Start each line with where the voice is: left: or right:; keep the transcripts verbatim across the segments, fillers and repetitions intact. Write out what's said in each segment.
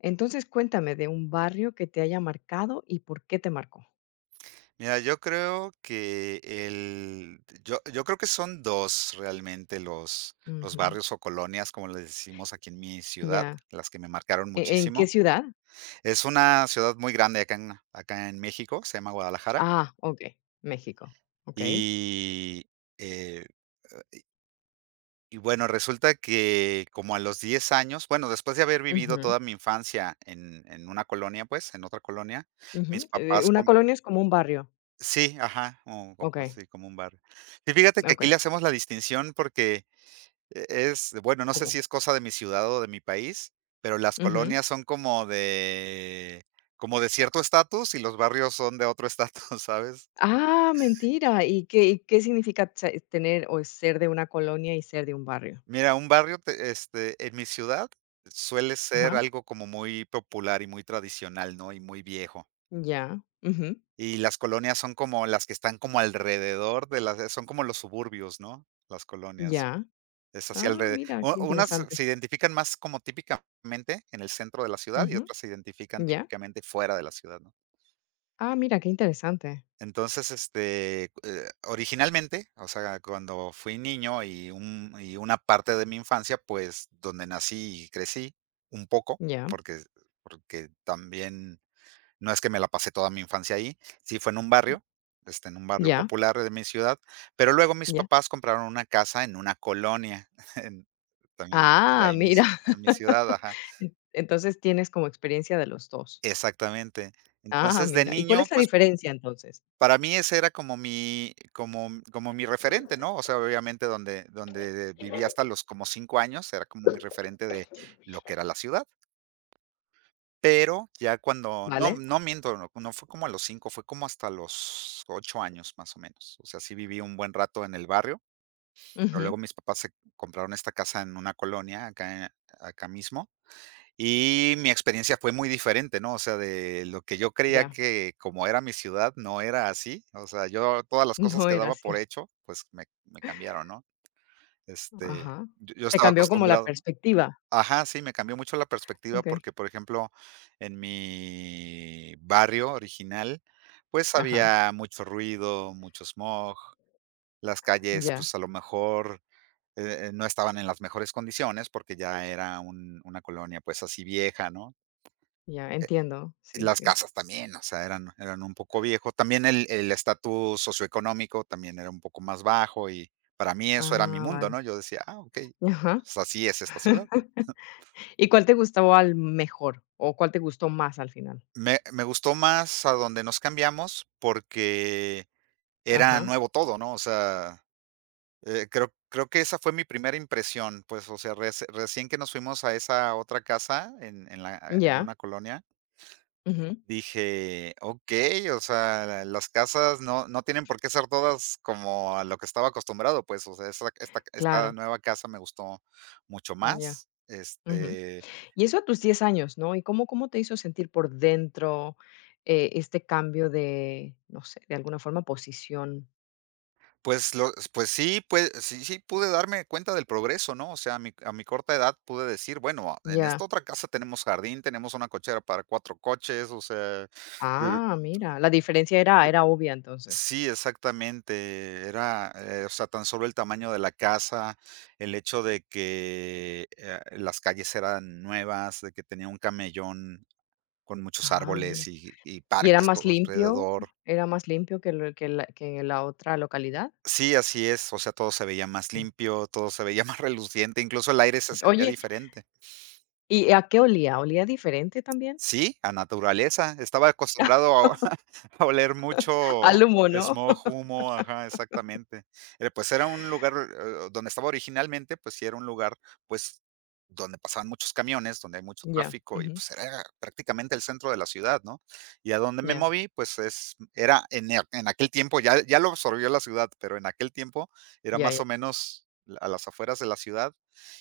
left: Entonces, cuéntame de un barrio que te haya marcado y por qué te marcó.
right: Mira, yo creo que el yo yo creo que son dos realmente los los
left: Ujú,
right: barrios o colonias, como les decimos aquí en mi ciudad,
left: ya.
right: las que me marcaron
left: ¿E- ¿En qué
right: muchísimo.
left: ciudad?
right: Es una ciudad muy grande acá en acá en México, se llama Guadalajara,
left: Ah, ok, México. Ok.
right: y, eh, y bueno, resulta que como a los diez años, bueno, después de haber vivido
left: Ujú,
right: toda mi infancia en en una colonia, pues, en otra colonia,
left: ujú.
right: mis
left: Eh,
right: papás
left: una colonia es como un barrio.
right: sí, ajá, o o
left: Ok,
right: como sí, como un bar. Sí, fíjate que
left: ok.
right: aquí le hacemos la distinción porque e es bueno, no sé
left: ¿Cómo?
right: si es cosa de mi ciudad o de mi país, pero las
left: Ujú.
right: colonias son como de como de cierto estatus y los barrios son de otro estatus. ¿Sabes?
left: Ah, mentira. ¿Y qué, y qué significa se- tener o ser de una colonia y ser de un barrio?
right: Mira, un barrio te este, en mi ciudad suele ser
left: Ajá,
right: algo como muy popular y muy tradicional, ¿no? Y muy viejo.
left: ya, ujú,
right: Y las colonias son como las que están como alrededor de las son como los suburbios, ¿no? Las colonias.
left: ya.
right: Es hacia
left: Ah,
right: alrededor
left: mira, qué
right: Unas
left: interesante.
right: se identifican más como típicamente en el centro de la ciudad y
left: Ujú,
right: otras se identifican
left: ya.
right: típicamente fuera de la ciudad, ¿no?
left: Ah, mira, qué interesante.
right: Entonces, este, eh, originalmente, o sea, cuando fui niño y un y una parte de mi infancia, pues, donde nací y crecí un poco,
left: Ya,
right: porque porque también no es que me la pasé toda mi infancia ahí, sí fue en un barrio, este, en un barrio
left: ya,
right: popular de mi ciudad, pero luego mis
left: ya.
right: papás compraron una casa en una colonia, en también de
left: Ah,
right: ahí
left: mira.
right: mismo, en mi ciudad, ajá,
left: En entonces, tienes como experiencia de los dos.
right: exactamente.
left: Ah,
right: Entonces, de
left: mira. ¿Y cuál
right: niño,
left: es la
right: pues,
left: diferencia, entonces?
right: para mí ese era como mi como como mi referente, ¿no? O sea, obviamente donde donde viví hasta los como cinco años, era como mi referente de lo que era la ciudad. Pero ya cuando no,
left: ¿Vale?
right: no miento, no no fue como a los cinco, fue como hasta los ocho años, más o menos. O sea, sí viví un buen rato en el barrio, pero
left: Ujú,
right: luego mis papás se compraron esta casa en una colonia acá en- acá mismo, y mi experiencia fue muy diferente, ¿no? O sea, de lo que yo creía
left: ya.
right: que como era mi ciudad, no era así. O sea, yo todas las cosas
left: No
right: que
left: era
right: daba
left: así.
right: por hecho, pues, me me cambiaron, ¿no? Este,
left: Ajá.
right: yo yo
left: Te
right: estaba
left: cambió como la
right: acostumbrado.
left: perspectiva.
right: Ajá, sí, me cambió mucho la perspectiva
left: Okey.
right: porque, por ejemplo, en mi barrio original, pues,
left: Ajá.
right: había mucho ruido, mucho smog, las calles,
left: Ya,
right: pues, a lo mejor, eh, no estaban en las mejores condiciones porque ya era un una colonia, pues, así vieja, ¿no?
left: ya, entiendo.
right: Y
left: Sí,
right: las
left: sí.
right: casas también, o sea, eran eran un poco viejo. También el el estatus socioeconómico también era un poco más bajo y para mí eso era mi
left: Ah,
right: mundo,
left: vale.
right: ¿no? Yo decía: "Ah, okey,
left: Ajá.
right: pues así es esta ciudad".
left: ¿Y cuál te gustó al mejor, o cuál te gustó más al final?
right: Me me gustó más a donde nos cambiamos, porque era
left: Ajá.
right: nuevo todo, ¿no? O sea, eh, creo creo que esa fue mi primera impresión, pues, o sea, reci recién que nos fuimos a esa otra casa en en la en
left: Ya.
right: una colonia,
left: Ujú.
right: dije: "Okey, o sea, las casas no no tienen por qué ser todas como a lo que estaba acostumbrado", pues, o sea, esa esta esta
left: Claro.
right: nueva casa me gustó mucho
left: Ya.
right: más,
left: Ujú.
right: este.
left: Y eso a tus diez años, ¿no? ¿Y cómo cómo te hizo sentir por dentro, eh, este cambio de, no sé, de alguna forma, posición?
right: Pues lo pues sí, pues sí sí pude darme cuenta del progreso, ¿no? O sea, a mi a mi corta edad pude decir, bueno, en
left: Ya.
right: esta otra casa tenemos jardín, tenemos una cochera para cuatro coches, o sea, eh,
left: Ah, mira, la diferencia era
right: eh,
left: era obvia, entonces.
right: sí, exactamente, era, eh, o sea, tan solo el tamaño de la casa, el hecho de que, eh, las calles eran nuevas, de que tenía un camellón con muchos
left: Ah, mira.
right: árboles y y
left: ¿Y era
right: parques
left: más
right: todo
left: limpio?
right: alrededor.
left: ¿Era más limpio que lo que la que la otra localidad?
right: Sí, así es, o sea, todo se veía más
left: Mm.
right: limpio, todo se veía más reluciente, incluso el aire se sentía
left: Oye,
right: diferente.
left: ¿y a qué olía? ¿Olía diferente también?
right: Sí, a naturaleza. Estaba acostumbrado a a oler mucho
left: Al humo, ¿no?
right: smog, humo, ajá, exactamente. Eh, pues era un lugar, eh, donde estaba originalmente, pues sí era un lugar, pues, donde pasaban muchos camiones, donde hay mucho
left: Ya,
right: tráfico y,
left: ujú,
right: pues, era prácticamente el centro de la ciudad, ¿no? Y a donde me
left: ya,
right: moví, pues es era en e en aquel tiempo, ya ya lo absorbió la ciudad, pero en aquel tiempo era
left: ya,
right: más
left: ya.
right: o menos a las afueras de la ciudad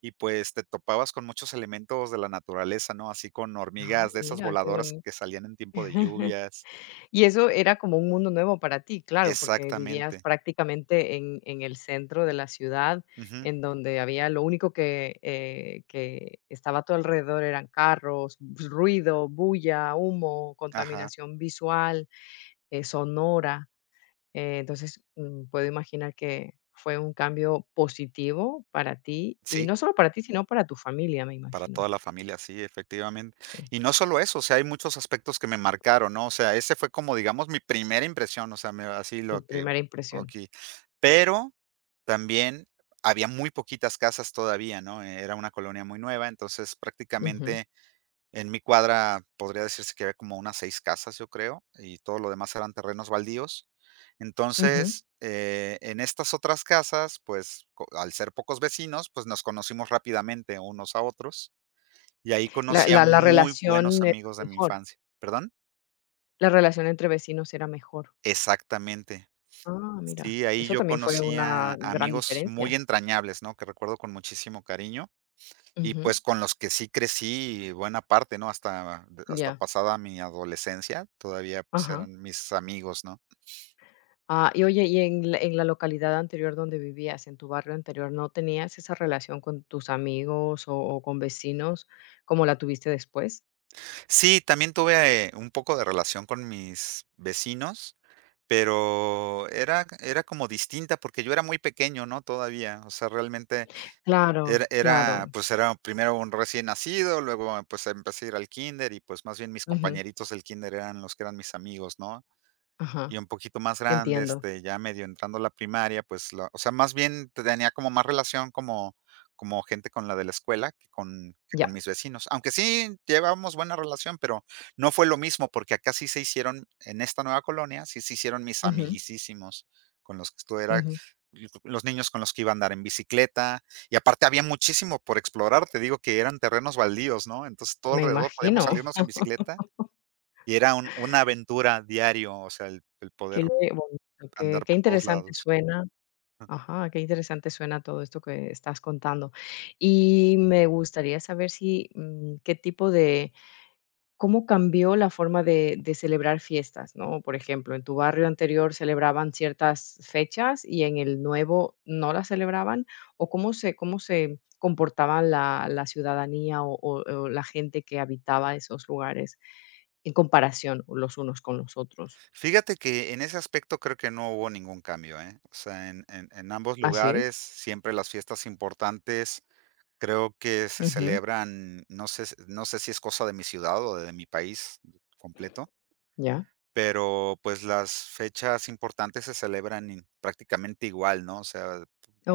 right: y, pues, te topabas con muchos elementos de la naturaleza, ¿no? Así con
left: Ay,
right: hormigas de esas
left: mira, qué
right: voladoras
left: bonito.
right: que salían en tiempo de lluvias.
left: Y eso era como un mundo nuevo para ti, claro, porque vivías
right: Exactamente.
left: prácticamente en, en el centro de la ciudad,
right: Ujú.
left: en donde había lo único que, eh, que estaba a tu alrededor eran carros, bus- ruido, bulla, humo,
right: Ajá.
left: contaminación visual, eh, sonora. Eh, entonces, mm, puedo imaginar que fue un cambio positivo para ti, y
right: Sí,
left: no solo para ti, sino para tu familia, me
right: para toda
left: imagino.
right: la familia, sí, efectivamente.
left: Sí,
right: Y no solo eso, o sea, hay muchos aspectos que me marcaron, ¿no? O sea, ese fue como, digamos, mi primera impresión, o sea, me así lo
left: tu
right: que
left: primera impresión.
right: aquí pero también había muy poquitas casas todavía, ¿no? Era una colonia muy nueva, entonces
left: Ujú,
right: prácticamente en mi cuadra podría decirse que había como unas seis casas, yo creo, y todo lo demás eran terrenos baldíos.
left: ujú.
right: Entonces, eh, en estas otras casas, pues, co al ser pocos vecinos, pues, nos conocimos rápidamente unos a otros, y ahí
left: La,
right: conocí a
left: la, la
right: muy buenos
left: relación era
right: amigos de mi
left: mejor.
right: infancia. ¿Perdón?
left: La relación entre vecinos era mejor.
right: Exactamente.
left: Ah, mira,
right: Sí, ahí
left: eso
right: yo
left: también fue
right: conocí
left: una
right: a
left: gran
right: amigos
left: diferencia.
right: muy entrañables, ¿no? Que recuerdo con muchísimo cariño. Y,
left: Ujú,
right: pues, con los que sí crecí buena parte, ¿no? Hasta de hasta
left: ya,
right: pasada mi adolescencia, todavía, pues,
left: ajá.
right: eran mis amigos, ¿no?
left: Ah, y oye, y en la en la localidad anterior donde vivías, en tu barrio anterior, ¿no tenías esa relación con tus amigos o o con vecinos como la tuviste después?
right: Sí, también tuve eh, un poco de relación con mis vecinos, pero era era como distinta, porque yo era muy pequeño, ¿no? Todavía, o sea, realmente
left: Claro,
right: era era,
left: claro.
right: pues, era primero un recién nacido, luego, pues, empecé a ir al kinder y, pues, más bien mis
left: Ujú,
right: compañeritos del kinder eran los que eran mis amigos, ¿no?
left: ajá,
right: Y un poquito más grande,
left: entiendo.
right: este, ya medio entrando a la primaria, pues, la o sea, más bien tenía como más relación como como gente con la de la escuela que con que con
left: Ya.
right: mis vecinos. Aunque sí llevábamos buena relación, pero no fue lo mismo, porque acá sí se hicieron, en esta nueva colonia, sí se hicieron mis
left: Ujú,
right: amiguisísimos, con los que estuve era
left: ujú.
right: los niños con los que iba a andar en bicicleta, y aparte había muchísimo por explorar, te digo que eran terrenos baldíos, ¿no? Entonces, todo
left: Me
right: alrededor podíamos
left: imagino.
right: salirnos en bicicleta y era un una aventura diario, o sea, el el
left: Qué
right: poder
left: bonito, qué
right: andar
left: qué
right: por todos
left: interesante
right: lados.
left: suena. Ajá, qué interesante suena todo esto que estás contando. Y me gustaría saber si, mm, qué tipo de, cómo cambió la forma de, de celebrar fiestas, ¿no? Por ejemplo, en tu barrio anterior celebraban ciertas fechas y en el nuevo no las celebraban, o cómo se, cómo se comportaban la, la ciudadanía o, o- o la gente que habitaba esos lugares en comparación los unos con los otros.
right: Fíjate que en ese aspecto creo que no hubo ningún cambio, ¿eh? O sea, en en en ambos
left: ¿Ah, sí?
right: lugares, siempre las fiestas importantes, creo que se
left: Ujú,
right: celebran, no sé s no sé si es cosa de mi ciudad o de mi país completo,
left: ya.
right: pero, pues, las fechas importantes se celebran in prácticamente igual, ¿no? O sea,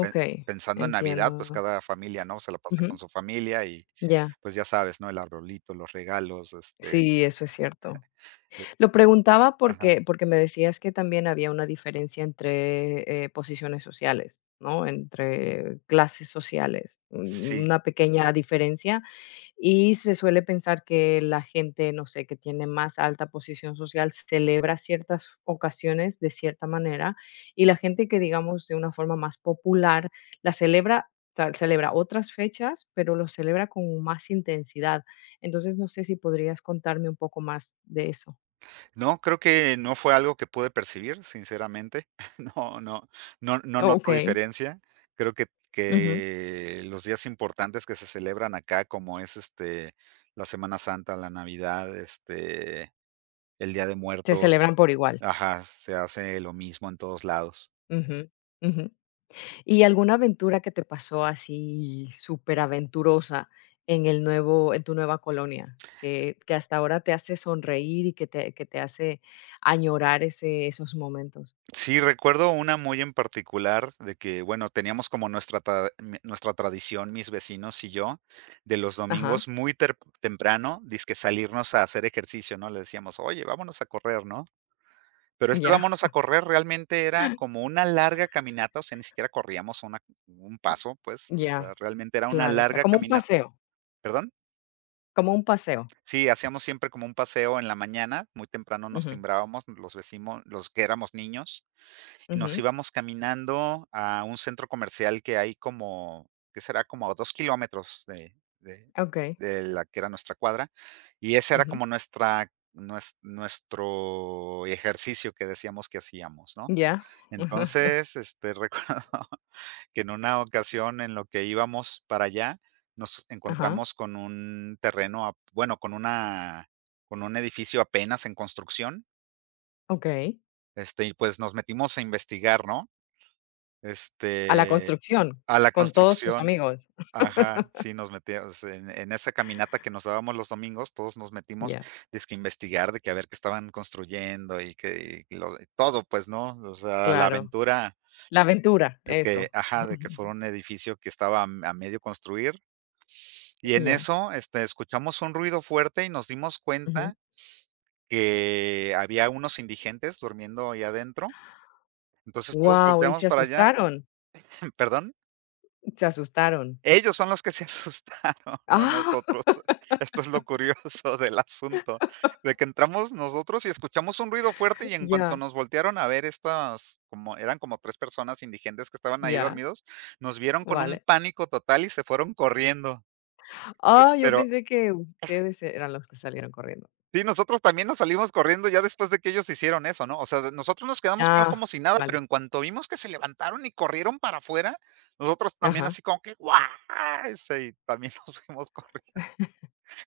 right: pe pensando en Navidad, pues,
left: entiendo.
right: cada familia, ¿no? Se la pasa
left: Ujú,
right: con su familia y,
left: ya.
right: pues, ya sabes, ¿no? El arbolito, los regalos, este,
left: Sí, eso es cierto.
right: eh
left: Lo preguntaba
right: ajá.
left: porque porque me decías que también había una diferencia entre, eh, posiciones sociales, ¿no? Entre clases sociales, un
right: Sí,
left: una pequeña diferencia, y se suele pensar que la gente, no sé, que tiene más alta posición social celebra ciertas ocasiones de cierta manera y la gente que, digamos, de una forma más popular, la celebra tal celebra otras fechas, pero lo celebra con más intensidad. Entonces, no sé si podrías contarme un poco más de eso.
right: no, creo que no fue algo que pude percibir, sinceramente. No, no, no, no
left: Oh,
right: noto
left: okey.
right: diferencia. Creo que,
left: Ujú.
right: que los días importantes que se celebran acá, como es este la Semana Santa, la Navidad, este, el Día de
left: Se
right: Muertos,
left: celebran por igual.
right: ajá, se hace lo mismo en todos lados.
left: Ujú, ujú. ¿Y alguna aventura que te pasó así superaventurosa en el nuevo en tu nueva colonia, que que hasta ahora te hace sonreír y que te que te hace añorar ese esos momentos?
right: Sí, recuerdo una muy en particular de que, bueno, teníamos como nuestra ta mi nuestra tradición, mis vecinos y yo, de los
left: Ajá,
right: domingos muy ter temprano, dizque salirnos a hacer ejercicio, ¿no? Le decíamos: "Oye, vámonos a correr", ¿no? Pero este
left: ya,
right: vámonos a correr realmente era como una larga caminata, o sea, ni siquiera corríamos una un paso, pues, o sea,
left: ya,
right: realmente era una
left: claro, claro,
right: larga
left: como un
right: caminata.
left: paseo,
right: ¿Perdón?
left: como un paseo.
right: Sí, hacíamos siempre como un paseo en la mañana, muy temprano nos
left: Ujú,
right: timbrábamos los vecinos los que éramos niños y nos
left: ujú,
right: íbamos caminando a un centro comercial que hay como, ¿que será? Como a dos kilómetros de de
left: okey,
right: de la que era nuestra cuadra, y ese era
left: ujú,
right: como nuestra nues nuestro ejercicio que decíamos que hacíamos, ¿no?
left: ya,
right: Entonces, este, recuerdo que en una ocasión en lo que íbamos para allá, nos
left: ajá,
right: encontramos con un terreno, ap bueno, con una con un edificio apenas en construcción,
left: okey.
right: este, y pues nos metimos a investigar, ¿no?
left: A la
right: Este,
left: construcción,
right: a la
left: con todos tus
right: construcción.
left: amigos.
right: Ajá, sí, nos metíamos en en esa caminata que nos dábamos los domingos, todos nos metimos,
left: Ya,
right: dizque a investigar de que a ver qué estaban construyendo y que y lo todo, pues, ¿no? O sea, la
left: claro,
right: aventura
left: la aventura,
right: de
left: eso.
right: que ajá, de que fuera un edificio que estaba a m- a medio construir. Y en
left: Ya,
right: eso, este, escuchamos un ruido fuerte y nos dimos
left: ujú.
right: cuenta que había unos indigentes durmiendo ahí adentro. Entonces, todos
left: Wow, ¿y
right: volteamos
left: se
right: para allá.
left: asustaron?
right: ¿Perdón?
left: Se asustaron.
right: Ellos son los que se asustaron, no
left: Ah,
right: nosotros. Esto es lo curioso del asunto, de que entramos nosotros y escuchamos un ruido fuerte, y en cuanto
left: ya,
right: nos voltearon a ver estas, como eran como tres personas indigentes que estaban ahí
left: ya,
right: dormidos, nos vieron con un
left: vale.
right: pánico total y se fueron corriendo.
left: Ah, yo
right: Pero
left: pensé que ustedes eran los que salieron corriendo.
right: sí, nosotros también nos salimos corriendo ya después de que ellos hicieron eso, ¿no? O sea, de- nosotros nos quedamos primero
left: Ah,
right: como si nada, pero
left: vale.
right: en cuanto vimos que se levantaron y corrieron para afuera, nosotros también
left: Ajá.
right: así como que: "¡Guau!", sí, también nos fuimos corriendo.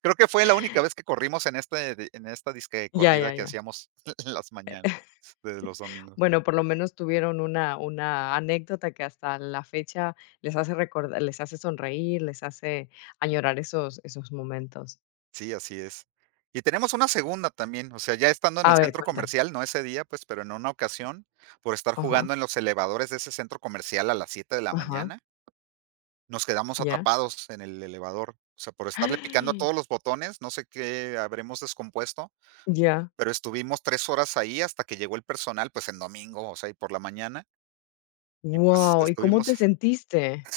right: Creo que fue la única vez que corrimos en este de en esta disque
left: Ya,
right: corrida
left: ya,
right: que
left: ya.
right: hacíamos en las mañanas de los domingos.
left: Bueno, por lo menos tuvieron una una anécdota que hasta la fecha les hace recordar, les hace sonreír, les hace añorar esos esos momentos.
right: Sí, así es. Y tenemos una segunda también, o sea, ya estando en
left: A
right: el
left: ver,
right: centro
left: cuenta.
right: comercial, no ese día, pues, pero en una ocasión, por estar
left: Ajá,
right: jugando en los elevadores de ese centro comercial a las siete de la
left: ajá,
right: mañana, nos quedamos
left: ya.
right: atrapados en el elevador. O sea, por estarle picando a todos los botones, no sé qué habremos descompuesto,
left: Ya.
right: pero estuvimos tres horas ahí hasta que llegó el personal, pues, en domingo, o sea, y por la mañana, y pues
left: Wow, ¿y cómo
right: estuvimos…
left: te sentiste?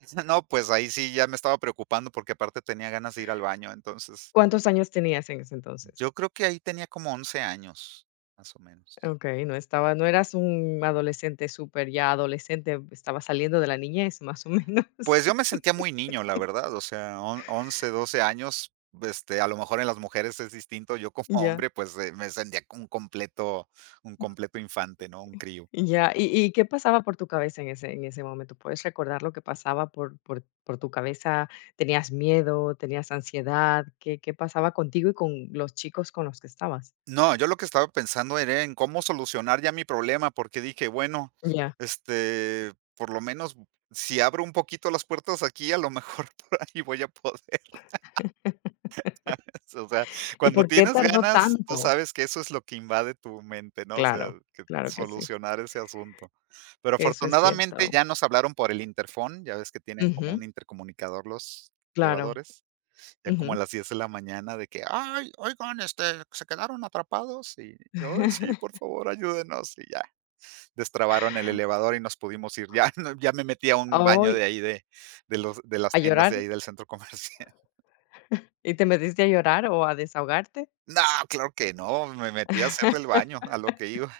right: No, pues ahí sí ya me estaba preocupando porque aparte tenía ganas de ir al baño, entonces
left: ¿Cuántos años tenías en ese entonces?
right: yo creo que ahí tenía como once años, más o menos.
left: Okey, no estaba no eras un adolescente súper ya adolescente, estaba saliendo de la niñez, más o menos.
right: Pues yo me sentía muy niño, la verdad, o sea, on- once, doce años, este, a lo mejor en las mujeres es distinto, yo como
left: Ya,
right: hombre pues eh, me sentía como un completo, un completo infante, ¿no? Un crío.
left: ya. ¿Y y qué pasaba por tu cabeza en ese en ese momento? ¿Puedes recordar lo que pasaba por por por tu cabeza? ¿Tenías miedo? ¿Tenías ansiedad? ¿Qué qué pasaba contigo y con los chicos con los que estabas?
right: No, yo lo que estaba pensando era en cómo solucionar ya mi problema, porque dije, bueno,
left: Ya.
right: este, por lo menos si abro un poquito las puertas aquí, a lo mejor por ahí voy a poder. O sea,
left: ¿Y
right: cuando
left: por qué
right: tienes
left: tardó
right: ganas, tú
left: tanto?
right: sabes que eso es lo que invade tu mente, ¿no? O sea,
left: Claro,
right: que
left: claro que sí.
right: solucionar ese asunto. Pero
left: Eso es
right: afortunadamente
left: cierto.
right: ya nos hablaron por el interfón, ya ves que tienen como
left: Ujú.
right: un intercomunicador los
left: Claro.
right: elevadores, ya como a
left: Ujú.
right: las diez de la mañana de que, ay, oigan, este, se quedaron atrapados y, ay, sí, por favor, ayúdenos. Y ya, destrabaron el elevador y nos pudimos ir. Ya, no- ya me metí a un baño
left: Ay,
right: de ahí, de, de, los, de las
left: ¿a
right: tiendas de
left: llorar?
right: ahí del centro comercial.
left: ¿Y te metiste a llorar o a desahogarte?
right: No, claro que no, me metí a hacer del baño, a lo que iba.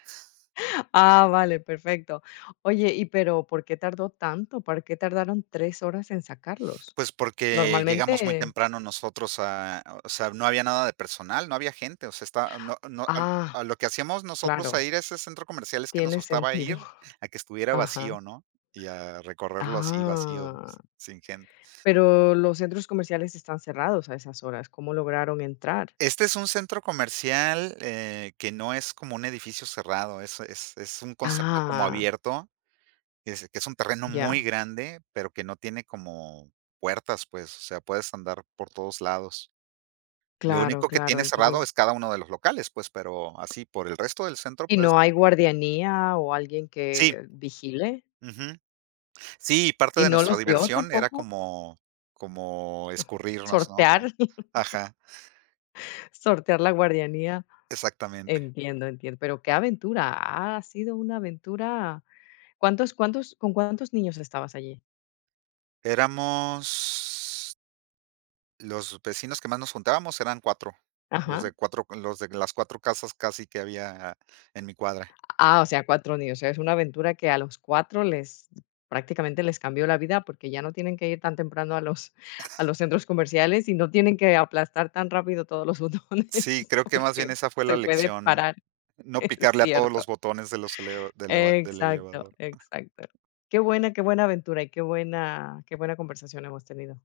left: Ah, vale, perfecto. Oye, y pero, ¿por qué tardó tanto? ¿Por qué tardaron tres horas en sacarlos?
right: Pues, porque llegamos muy
left: Normalmente
right: temprano nosotros a… o sea, no había nada de personal, no había gente, o sea, está no no al
left: ah,
right: a lo que hacíamos nosotros a
left: claro,
right: ir a ese centro comercial es que nos
left: tiene
right: gustaba
left: sentido.
right: ir a que estuviera
left: Ajá.
right: vacío, ¿no? Y a recorrerlo así vacío,
left: Ah,
right: s sin gente.
left: pero los centros comerciales están cerrados a esas horas, ¿cómo lograron entrar?
right: Este es un centro comercial, eh, que no es como un edificio cerrado, es es es un concepto como
left: Ah,
right: abierto. Es que es un terreno muy
left: ya.
right: grande, pero que no tiene como puertas, pues, o sea, puedes andar por todos lados. Lo
left: Claro,
right: único que
left: claro.
right: tiene cerrado
left: Entonces,
right: es cada uno de los locales, pues, pero así por el resto del centro,
left: ¿y
right: pues
left: no hay guardianía o alguien
right: sí,
left: que vigile?
right: ujú. Sí, parte
left: ¿Y
right: de
left: no
right: nuestra
left: los vio
right: diversión era
left: tampoco
right: como como escurrirnos, ¿no?
left: sortear?
right: Como ajá,
left: Sortear la guardianía,
right: exactamente.
left: entiendo, entiendo. Pero qué aventura, ha sido una aventura. ¿Cuántos cuántos Con cuántos niños estabas allí?
right: Éramos… los vecinos que más nos juntábamos eran cuatro, los
left: Ajá.
right: de cuatro los de las cuatro casas casi que había en mi cuadra.
left: Ah, o sea, cuatro niños, o sea, es una aventura que a los cuatro les prácticamente les cambió la vida, porque ya no tienen que ir tan temprano a los a los centros comerciales y no tienen que aplastar tan rápido todos los
right: Sí,
left: botones,
right: creo que más bien
left: porque
right: esa fue la
left: se puede
right: lección,
left: parar.
right: no
left: Es
right: picarle a todos
left: cierto.
right: los botones de los eleva del eva del
left: Exacto,
right: elevador.
left: exacto. Qué buena, qué buena aventura y qué buena qué buena conversación hemos tenido.